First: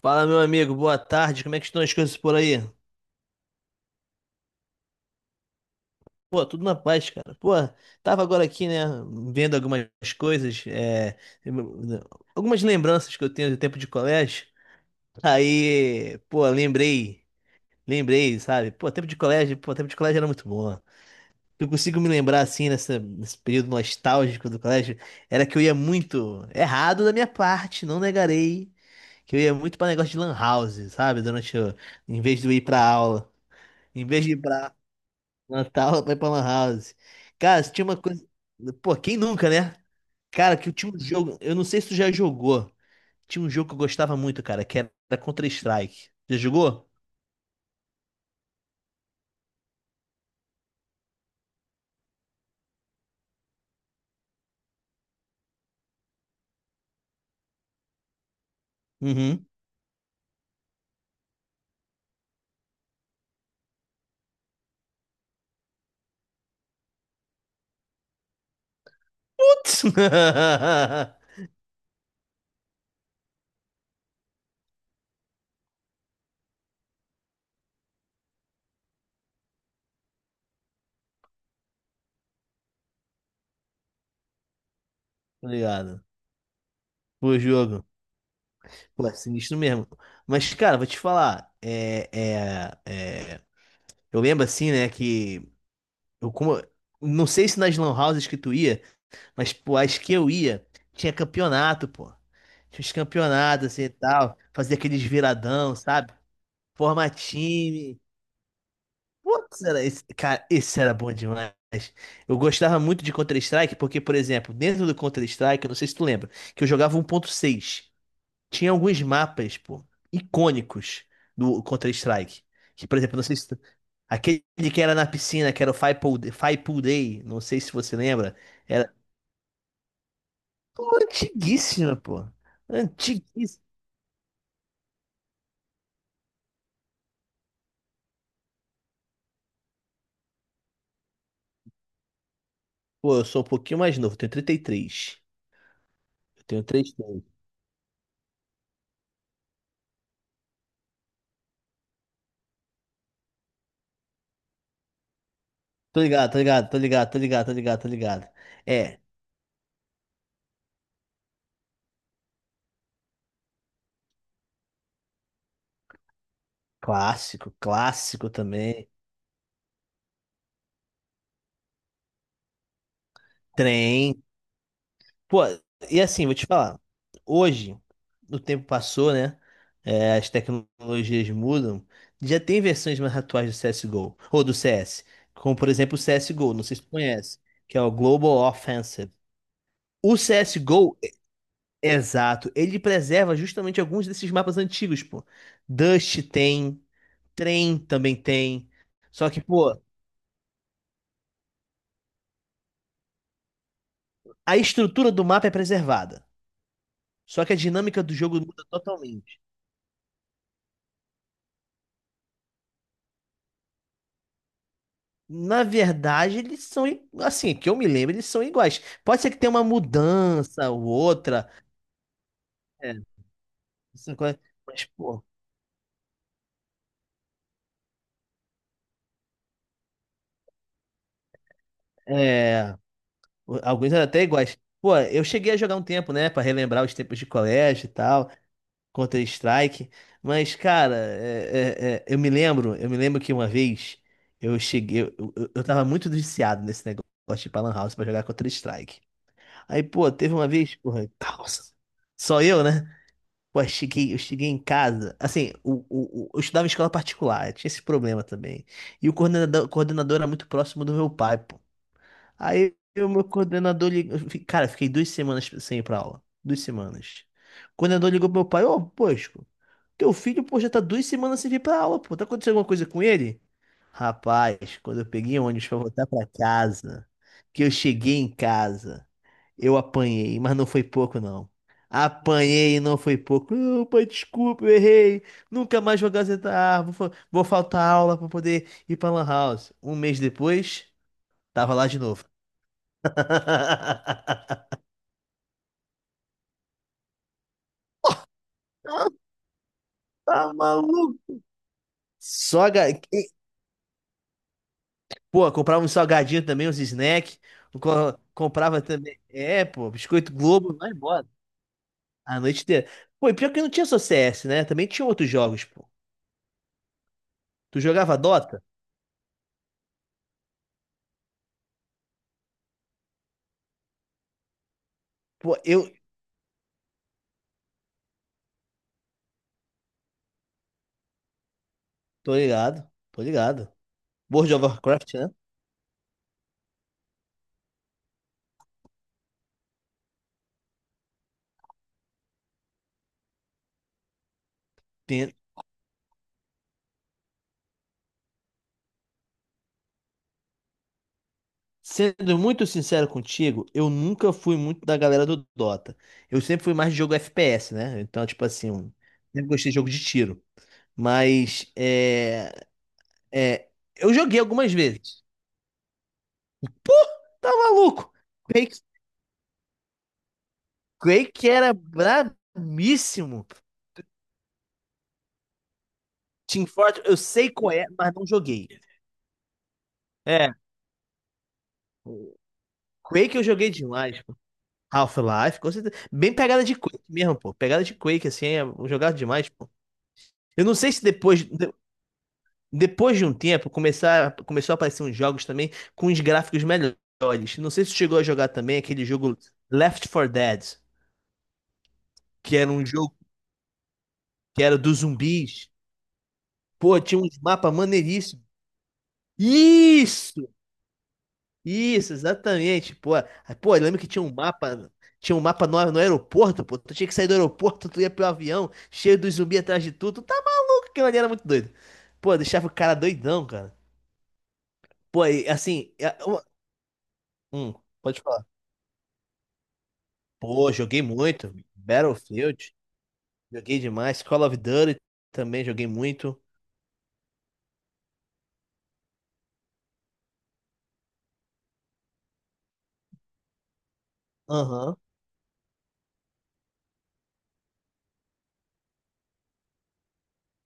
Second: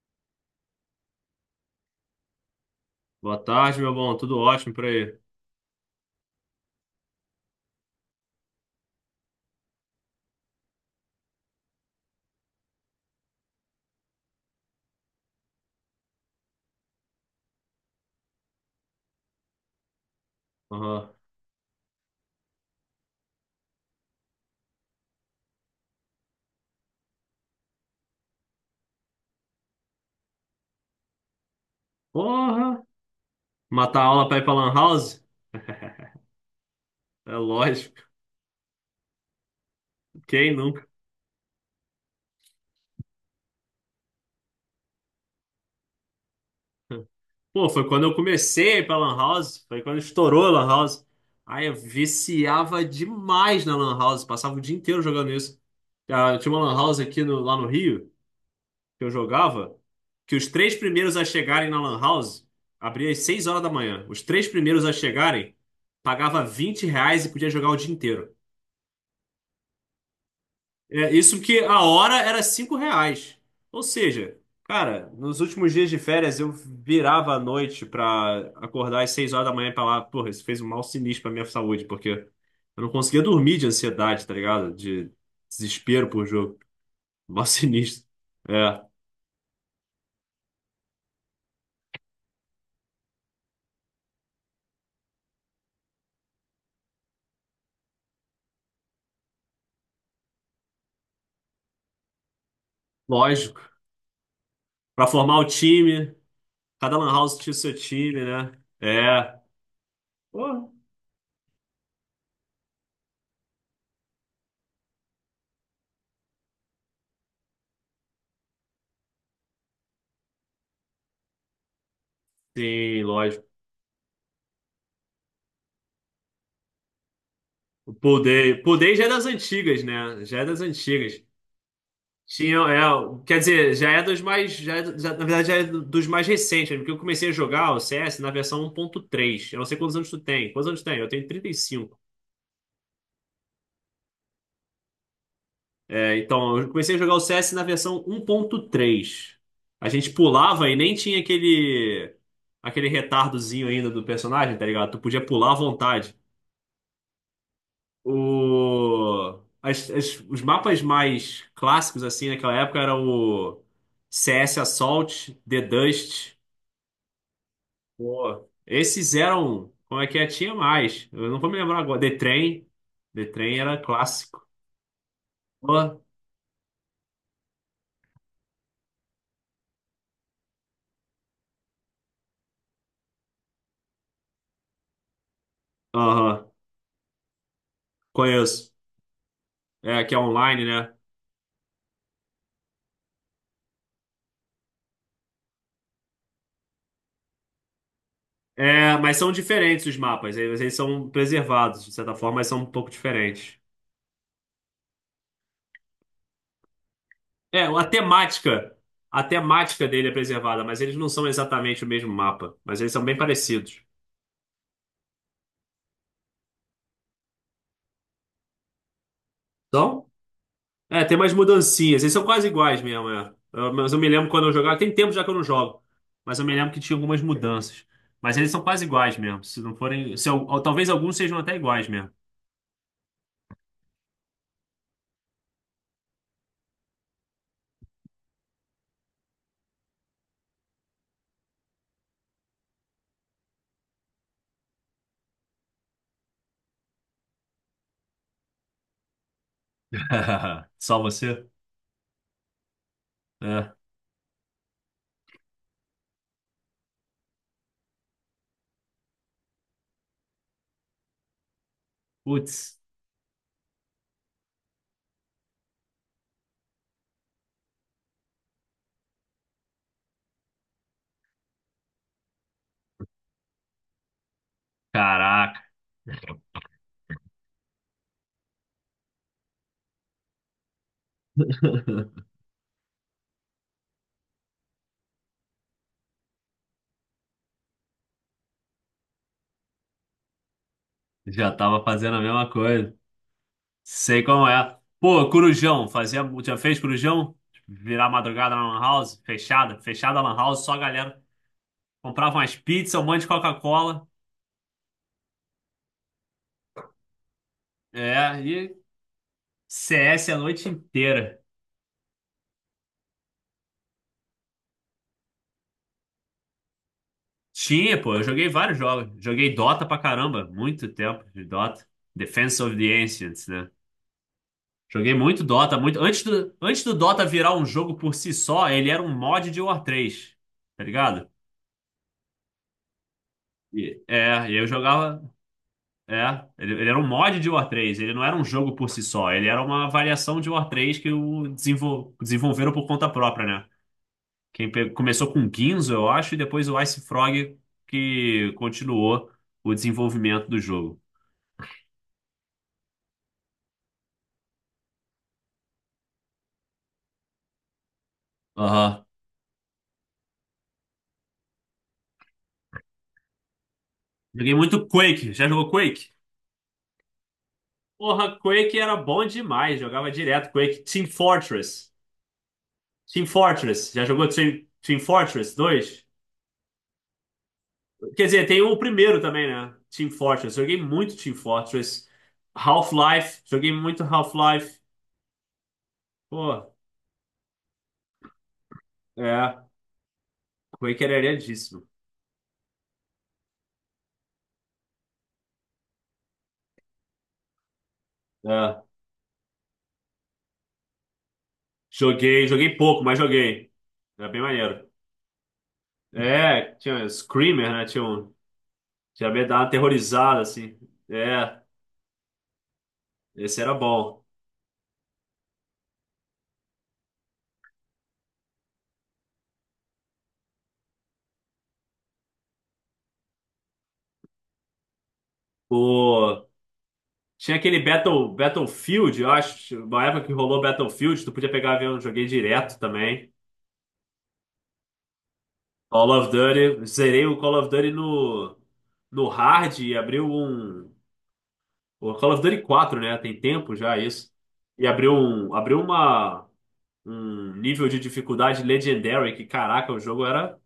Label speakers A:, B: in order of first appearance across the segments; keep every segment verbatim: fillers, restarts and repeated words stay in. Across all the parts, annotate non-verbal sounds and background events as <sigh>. A: Fala, meu amigo, boa tarde. Como é que estão as coisas por aí?
B: Boa tarde, meu bom. Tudo ótimo por aí.
A: Pô, tudo na paz, cara. Pô, tava agora aqui, né, vendo algumas coisas, é, algumas lembranças que eu tenho do tempo de colégio. Aí, pô, lembrei, lembrei, sabe? Pô, tempo de colégio, pô, tempo de colégio era muito bom.
B: Aham.
A: Eu consigo me lembrar assim nessa, nesse período nostálgico do colégio, era que eu ia muito errado da minha parte, não negarei, que eu ia muito pra negócio de lan house, sabe? Durante o, em vez de eu ir
B: Porra!
A: pra aula,
B: Matar a
A: em vez
B: aula
A: de ir
B: pra ir pra
A: pra
B: Lan House? <laughs>
A: Natal foi pra Lan House.
B: É
A: Cara, tinha uma
B: lógico.
A: coisa. Pô, quem nunca, né?
B: Quem
A: Cara, que eu
B: nunca?
A: tinha um jogo. Eu não sei se tu já jogou. Tinha um jogo que eu gostava muito, cara, que era Counter-Strike. Já jogou?
B: Pô, foi quando eu comecei a ir pra Lan House. Foi quando estourou a Lan House. Aí eu viciava demais na Lan House. Passava o dia inteiro jogando isso. Ah, tinha uma Lan House aqui no- lá no Rio, que eu
A: Uhum.
B: jogava, que os três primeiros a chegarem na Lan House, abria às seis horas da manhã. Os três primeiros a chegarem, pagava vinte reais e podia jogar o dia inteiro.
A: Putz! <laughs>
B: É, isso que a hora era cinco reais. Ou seja, cara, nos últimos dias de férias eu virava à noite pra acordar às seis horas da manhã e falar, porra, isso fez um mal sinistro pra minha saúde, porque eu não conseguia dormir de ansiedade, tá ligado? De
A: Obrigado.
B: desespero por jogo. <laughs>
A: Pô,
B: Mal
A: jogo.
B: sinistro. É,
A: Pô, é sinistro mesmo. Mas, cara, vou te falar. É, é, é... Eu lembro assim, né, que. Eu, como... Não sei se nas lan houses que tu ia, mas, pô, as que eu ia, tinha campeonato, pô. Tinha uns
B: lógico.
A: campeonatos assim e tal. Fazia aqueles
B: Pra formar o
A: viradão, sabe?
B: time, cada lan
A: Forma
B: house tinha o seu
A: time.
B: time, né? É.
A: Putz, era esse, cara,
B: Porra.
A: esse era bom demais. Eu gostava muito de Counter-Strike porque, por exemplo, dentro do Counter-Strike, eu não sei se tu lembra, que eu jogava um ponto seis. Tinha alguns mapas, pô, icônicos do Counter-Strike. Que, por
B: Sim,
A: exemplo, não sei
B: lógico.
A: se tu... Aquele que era na piscina, que era o Five Pool, Five Pool Day, não sei se
B: O
A: você
B: Pool
A: lembra.
B: Day. Pool
A: Era
B: Day já é das antigas, né? Já é das
A: pô,
B: antigas.
A: antiguíssima, pô.
B: Tinha, é, é, quer
A: Antiguíssima.
B: dizer, já é dos mais, já, é do- já- na verdade já é do- dos mais recentes, né? Porque eu comecei a jogar o C S na versão um ponto três. Eu não sei quantos anos tu tem. Quantos anos tu tem? Eu tenho trinta e cinco.
A: Pô, eu sou um pouquinho mais novo, tenho trinta e três.
B: É,
A: Eu
B: então,
A: tenho
B: eu
A: três
B: comecei a jogar o
A: anos.
B: C S na versão um ponto três. A gente pulava e nem tinha aquele aquele retardozinho ainda do personagem, tá ligado? Tu podia pular à
A: Tô
B: vontade.
A: ligado, tô ligado, tô ligado, tô ligado, tô ligado, tô ligado. É,
B: O as- as- os mapas mais clássicos assim naquela época era o C S Assault, The Dust,
A: clássico, clássico
B: pô,
A: também.
B: esse zero um, como é que é? Tinha mais. Eu não vou me lembrar agora. The Train. The Train era
A: Trem.
B: clássico.
A: Pô,
B: Pô,
A: e assim, vou te falar. Hoje, o tempo passou, né? É, as tecnologias mudam. Já tem versões mais atuais do C S G O, ou do C S. Como, por exemplo, o
B: aham,
A: C S G O, não sei se tu conhece, que é o Global
B: conheço.
A: Offensive.
B: É, que
A: O
B: é online, né?
A: C S G O, exato. Ele preserva justamente alguns desses mapas antigos, pô. Dust tem, Trem também tem.
B: É, mas
A: Só
B: são
A: que, pô,
B: diferentes os mapas. Eles eles são preservados, de certa forma, mas são um pouco diferentes.
A: a estrutura do mapa é preservada. Só que a
B: É, a
A: dinâmica do jogo muda
B: temática. A
A: totalmente.
B: temática dele é preservada, mas eles não são exatamente o mesmo mapa. Mas eles são bem parecidos.
A: Na verdade, eles são, i- assim, que eu me lembro, eles são iguais. Pode ser que tenha uma
B: São?
A: mudança ou
B: É, tem mais
A: outra.
B: mudancinhas. Eles são quase iguais
A: É,
B: mesmo, é. Eu- mas eu me
A: essa
B: lembro
A: coisa-
B: quando eu jogava.
A: mas,
B: Tem tempo
A: pô,
B: já que eu não jogo. Mas eu me lembro que tinha algumas mudanças. Mas eles são quase iguais mesmo. Se não forem. Se, eu- Ou talvez alguns sejam até iguais mesmo.
A: é, o- alguns eram até iguais. Pô, eu cheguei a jogar um tempo, né, pra relembrar os tempos de colégio e tal. Counter-Strike. Mas, cara, é- é- é, eu me lembro, eu me lembro que uma vez eu cheguei, eu, eu, eu tava muito viciado nesse negócio de ir pra Lan House pra jogar Counter-Strike. Aí, pô, teve uma
B: <laughs>
A: vez,
B: Só
A: porra,
B: você?
A: nossa, só eu, né? Pô, eu
B: É.
A: cheguei, eu cheguei em casa, assim, o, o, o- eu estudava em escola particular, eu tinha esse problema também. E o coordenador, coordenador era muito próximo do meu pai, pô. Aí,
B: Putz,
A: o meu coordenador ligou, cara, eu fiquei duas semanas sem ir pra aula, duas semanas. O coordenador ligou pro meu pai, ô, poxa. Teu filho, pô, já tá duas semanas sem vir pra aula, pô. Tá acontecendo alguma coisa com ele? Rapaz, quando eu peguei o
B: caraca,
A: ônibus pra voltar pra casa, que eu cheguei em casa, eu apanhei, mas não foi pouco, não. Apanhei e não foi pouco. Não, pai, desculpa, eu errei. Nunca mais vou gazetar. Vou, fa- vou faltar aula pra poder ir pra Lan House. Um mês depois,
B: já
A: tava
B: tava
A: lá de
B: fazendo a
A: novo.
B: mesma coisa. Sei como
A: <laughs>
B: é. Pô, Corujão, fazia, já fez Corujão? Virar madrugada na Lan House, fechada, fechada a Lan
A: Tá
B: House, só a galera
A: maluco?
B: comprava umas
A: Só ga...
B: pizzas, um monte de Coca-Cola.
A: Pô, comprava um salgadinho também, uns snacks. Co-
B: É, e
A: Comprava também. É, pô,
B: C S
A: Biscoito
B: a noite
A: Globo, vai embora.
B: inteira.
A: A noite inteira. Pô, e pior que não tinha só C S, né? Também tinha outros jogos, pô. Tu
B: Tinha, pô,
A: jogava
B: eu joguei
A: Dota?
B: vários jogos. Joguei Dota pra caramba, muito tempo de Dota. Defense of the Ancients, né? Joguei muito
A: Pô,
B: Dota,
A: eu.
B: muito. Antes do, antes do Dota virar um jogo por si só, ele era um mod de War três, tá ligado?
A: Tô ligado, tô ligado.
B: E, é, e
A: World of
B: eu
A: Warcraft,
B: jogava.
A: né?
B: É, ele, ele era um mod de War três, ele não era um jogo por si só, ele era uma variação de War três que o desenvol, desenvolveram por conta própria, né? Quem pe- começou
A: Tem-
B: com Guinsoo, eu acho, e depois o Ice Frog que continuou o desenvolvimento do jogo.
A: Sendo muito sincero contigo, eu nunca fui muito da galera do Dota. Eu sempre fui mais de jogo F P S, né? Então, tipo assim, um-
B: Aham.
A: sempre gostei de jogo de tiro. Mas, é, é, eu joguei
B: Joguei
A: algumas
B: muito
A: vezes.
B: Quake. Já jogou Quake?
A: Pô, tá maluco.
B: Porra, Quake
A: Quake,
B: era bom demais. Jogava direto Quake. Team
A: Quake era
B: Fortress. Team
A: brabíssimo.
B: Fortress. Já jogou Team, Team Fortress dois?
A: Team Fortress, eu sei qual é, mas
B: Quer
A: não
B: dizer, tem
A: joguei.
B: o primeiro também, né? Team
A: É,
B: Fortress. Joguei muito Team Fortress.
A: Quake
B: Half-Life.
A: eu joguei
B: Joguei muito
A: demais.
B: Half-Life.
A: Half-Life, com certeza. Bem pegada
B: Pô,
A: de Quake mesmo, pô. Pegada de Quake, assim, é um jogado demais,
B: é.
A: pô. Eu não sei se
B: Quake era
A: depois, de-
B: iradíssimo.
A: depois de um tempo começar, começou a aparecer uns jogos também com os gráficos melhores. Não sei se tu chegou a jogar também
B: É.
A: aquele jogo Left for Dead,
B: Joguei,
A: que era
B: joguei
A: um
B: pouco,
A: jogo
B: mas joguei. Era bem
A: que era
B: maneiro.
A: dos zumbis.
B: É, tinha
A: Pô,
B: um
A: tinha uns
B: Screamer,
A: mapas
B: né? Tinha um.
A: maneiríssimos.
B: Já me dava uma aterrorizada,
A: Isso!
B: assim. É,
A: Isso, exatamente. Pô, ah,
B: esse era
A: pô, eu lembro que
B: bom.
A: tinha um mapa, tinha um mapa no, no aeroporto, pô. Tu tinha que sair do aeroporto, tu ia pro avião, cheio dos zumbis atrás de tudo. Tu tá maluco, aquilo ali era muito doido. Pô, deixava o cara doidão, cara. Pô, e, assim, é- uma-
B: O Tinha
A: hum,
B: aquele
A: pode
B: Battle,
A: falar.
B: Battlefield, eu acho, uma época que rolou
A: Pô, joguei
B: Battlefield, tu podia
A: muito.
B: pegar avião, joguei
A: Battlefield,
B: direto também.
A: joguei demais. Call of Duty também joguei
B: Call of
A: muito.
B: Duty, zerei o Call of Duty no, no hard e abriu um. O Call of Duty quatro, né? Tem tempo já isso. E
A: Aham.
B: abriu um, abriu uma, um nível de dificuldade Legendary, que caraca, o jogo era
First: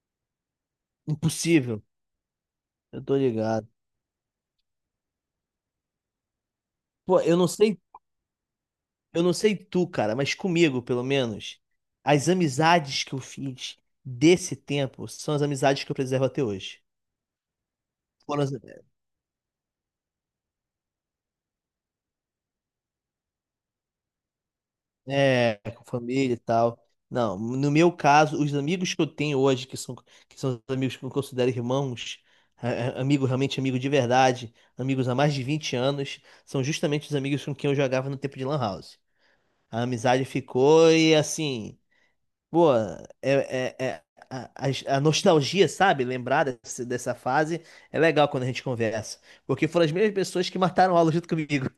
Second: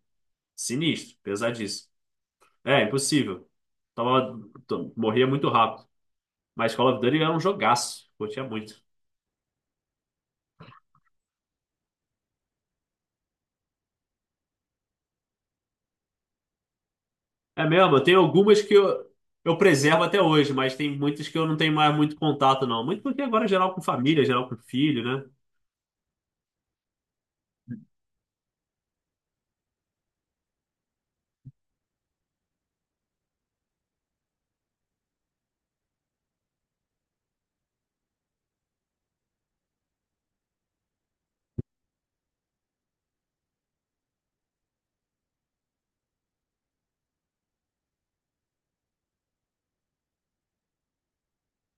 B: sinistro,
A: Impossível.
B: pesadíssimo. É,
A: Eu tô
B: impossível.
A: ligado.
B: Tava, to- Morria muito rápido. Mas Call of Duty
A: Pô,
B: era
A: eu
B: um
A: não sei.
B: jogaço, curtia muito.
A: Eu não sei tu, cara, mas comigo, pelo menos, as amizades que eu fiz desse tempo são as amizades que eu preservo até hoje.
B: É mesmo, tem
A: Foram as-
B: algumas que eu, eu preservo até hoje, mas tem muitas que eu não tenho mais muito contato, não. Muito porque agora é geral com família, geral com filho, né?
A: é, com família e tal. Não, no meu caso, os amigos que eu tenho hoje, que são, que são os amigos que eu considero irmãos, é, é, amigo realmente amigo de verdade, amigos há mais de vinte anos, são justamente os amigos com quem eu jogava no tempo de Lan House. A amizade ficou e assim. Pô, é, é, é- a, a- a nostalgia, sabe? Lembrar desse- dessa fase é legal quando a gente conversa. Porque foram as mesmas pessoas que mataram aula junto comigo. <laughs>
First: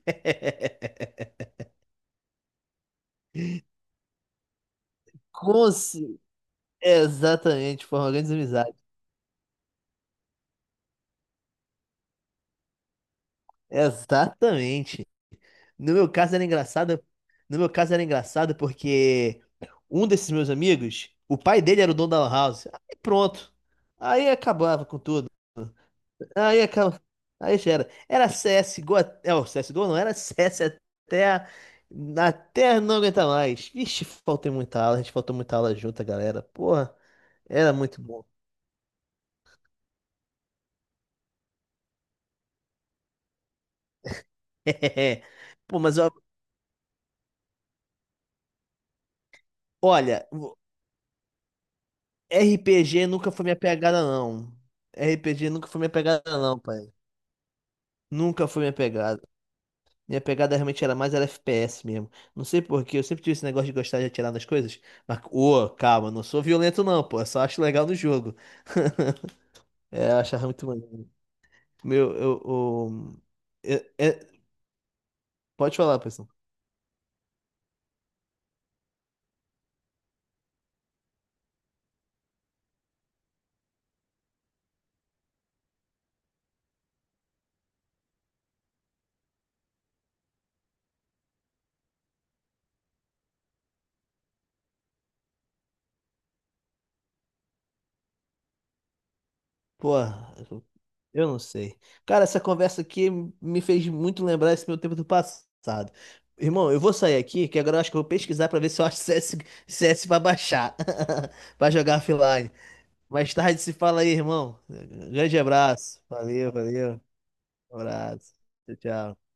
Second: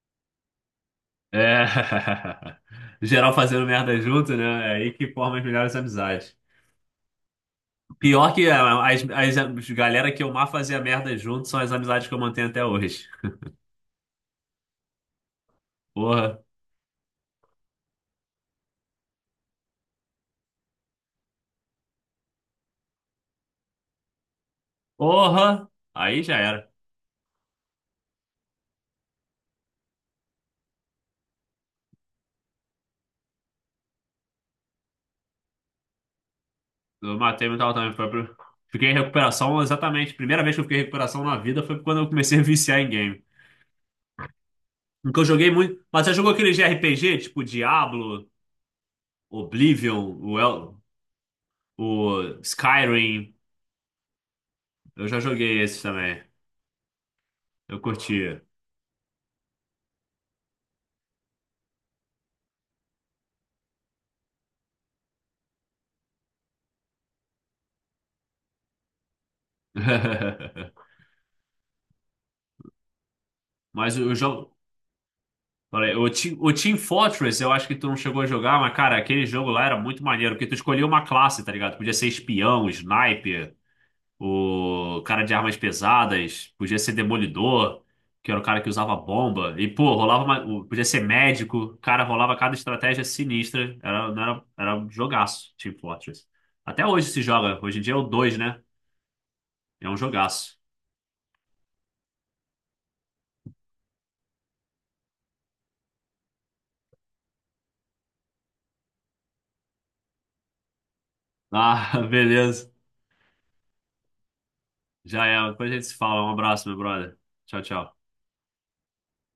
B: É. <laughs> Geral fazendo merda junto, né? É aí que forma as
A: Com
B: melhores
A: ce-
B: amizades.
A: Exatamente, foram grandes
B: Pior que
A: amizades.
B: ah, as, as, as galera que eu mais fazia merda junto são as amizades que eu mantenho até hoje.
A: Exatamente. No meu caso
B: Porra.
A: era engraçado. No meu caso era engraçado porque um desses meus amigos, o pai dele era o dono da lan house. Aí pronto. Aí acabava com tudo.
B: Porra! Aí já
A: Aí
B: era.
A: acaba. Aí já era. Era C S G O. Até- É, o C S G O não era C S até. A- Até não aguentar mais. Vixe, faltei muita aula. A gente faltou muita aula junto, galera. Porra,
B: Eu matei mental
A: era
B: também.
A: muito
B: Foi
A: bom.
B: pro. Fiquei em recuperação exatamente. Primeira vez que eu fiquei em recuperação na vida foi quando eu comecei a viciar em game. Porque
A: <laughs>
B: eu joguei
A: Pô,
B: muito.
A: mas
B: Mas
A: ó,
B: você jogou aquele de R P G, tipo Diablo, Oblivion,
A: olha,
B: o,
A: o
B: El- o
A: R P G nunca
B: Skyrim?
A: foi minha pegada, não.
B: Eu já
A: R P G
B: joguei
A: nunca foi
B: esses
A: minha
B: também.
A: pegada, não, pai.
B: Eu curtia.
A: Nunca foi minha pegada. Minha pegada realmente era mais era F P S mesmo. Não sei por quê, eu sempre tive esse negócio de gostar de atirar nas coisas. Mas, ô, calma, não sou violento, não, pô. Eu só acho legal no jogo. <laughs> É, eu achava muito
B: <laughs>
A: maneiro. Meu, eu, o- é-
B: Mas o
A: é-
B: jogo.
A: pode
B: Olha,
A: falar,
B: o
A: pessoal.
B: Team, o Team Fortress, eu acho que tu não chegou a jogar, mas, cara, aquele jogo lá era muito maneiro, porque tu escolhia uma classe, tá ligado? Podia ser espião, sniper. O cara de armas pesadas, podia ser demolidor, que era o cara que usava bomba. E, pô, rolava uma, o- podia ser médico, cara, rolava cada estratégia sinistra. Era, não era, era um jogaço, Team Fortress. Até hoje se joga, hoje em dia é o dois, né? É um
A: Porra,
B: jogaço.
A: eu não sei. Cara, essa conversa aqui me fez muito lembrar esse meu tempo do passado. Irmão, eu vou sair aqui, que agora eu acho que eu vou pesquisar pra ver se eu acho <laughs> C S, C S pra baixar. <laughs> Pra jogar
B: Ah, <laughs>
A: offline.
B: beleza.
A: Mais tarde se fala aí, irmão.
B: Já
A: Grande
B: é, depois a gente se
A: abraço.
B: fala. Um
A: Valeu,
B: abraço, meu
A: valeu.
B: brother. Tchau,
A: Um
B: tchau.
A: abraço. Tchau, tchau.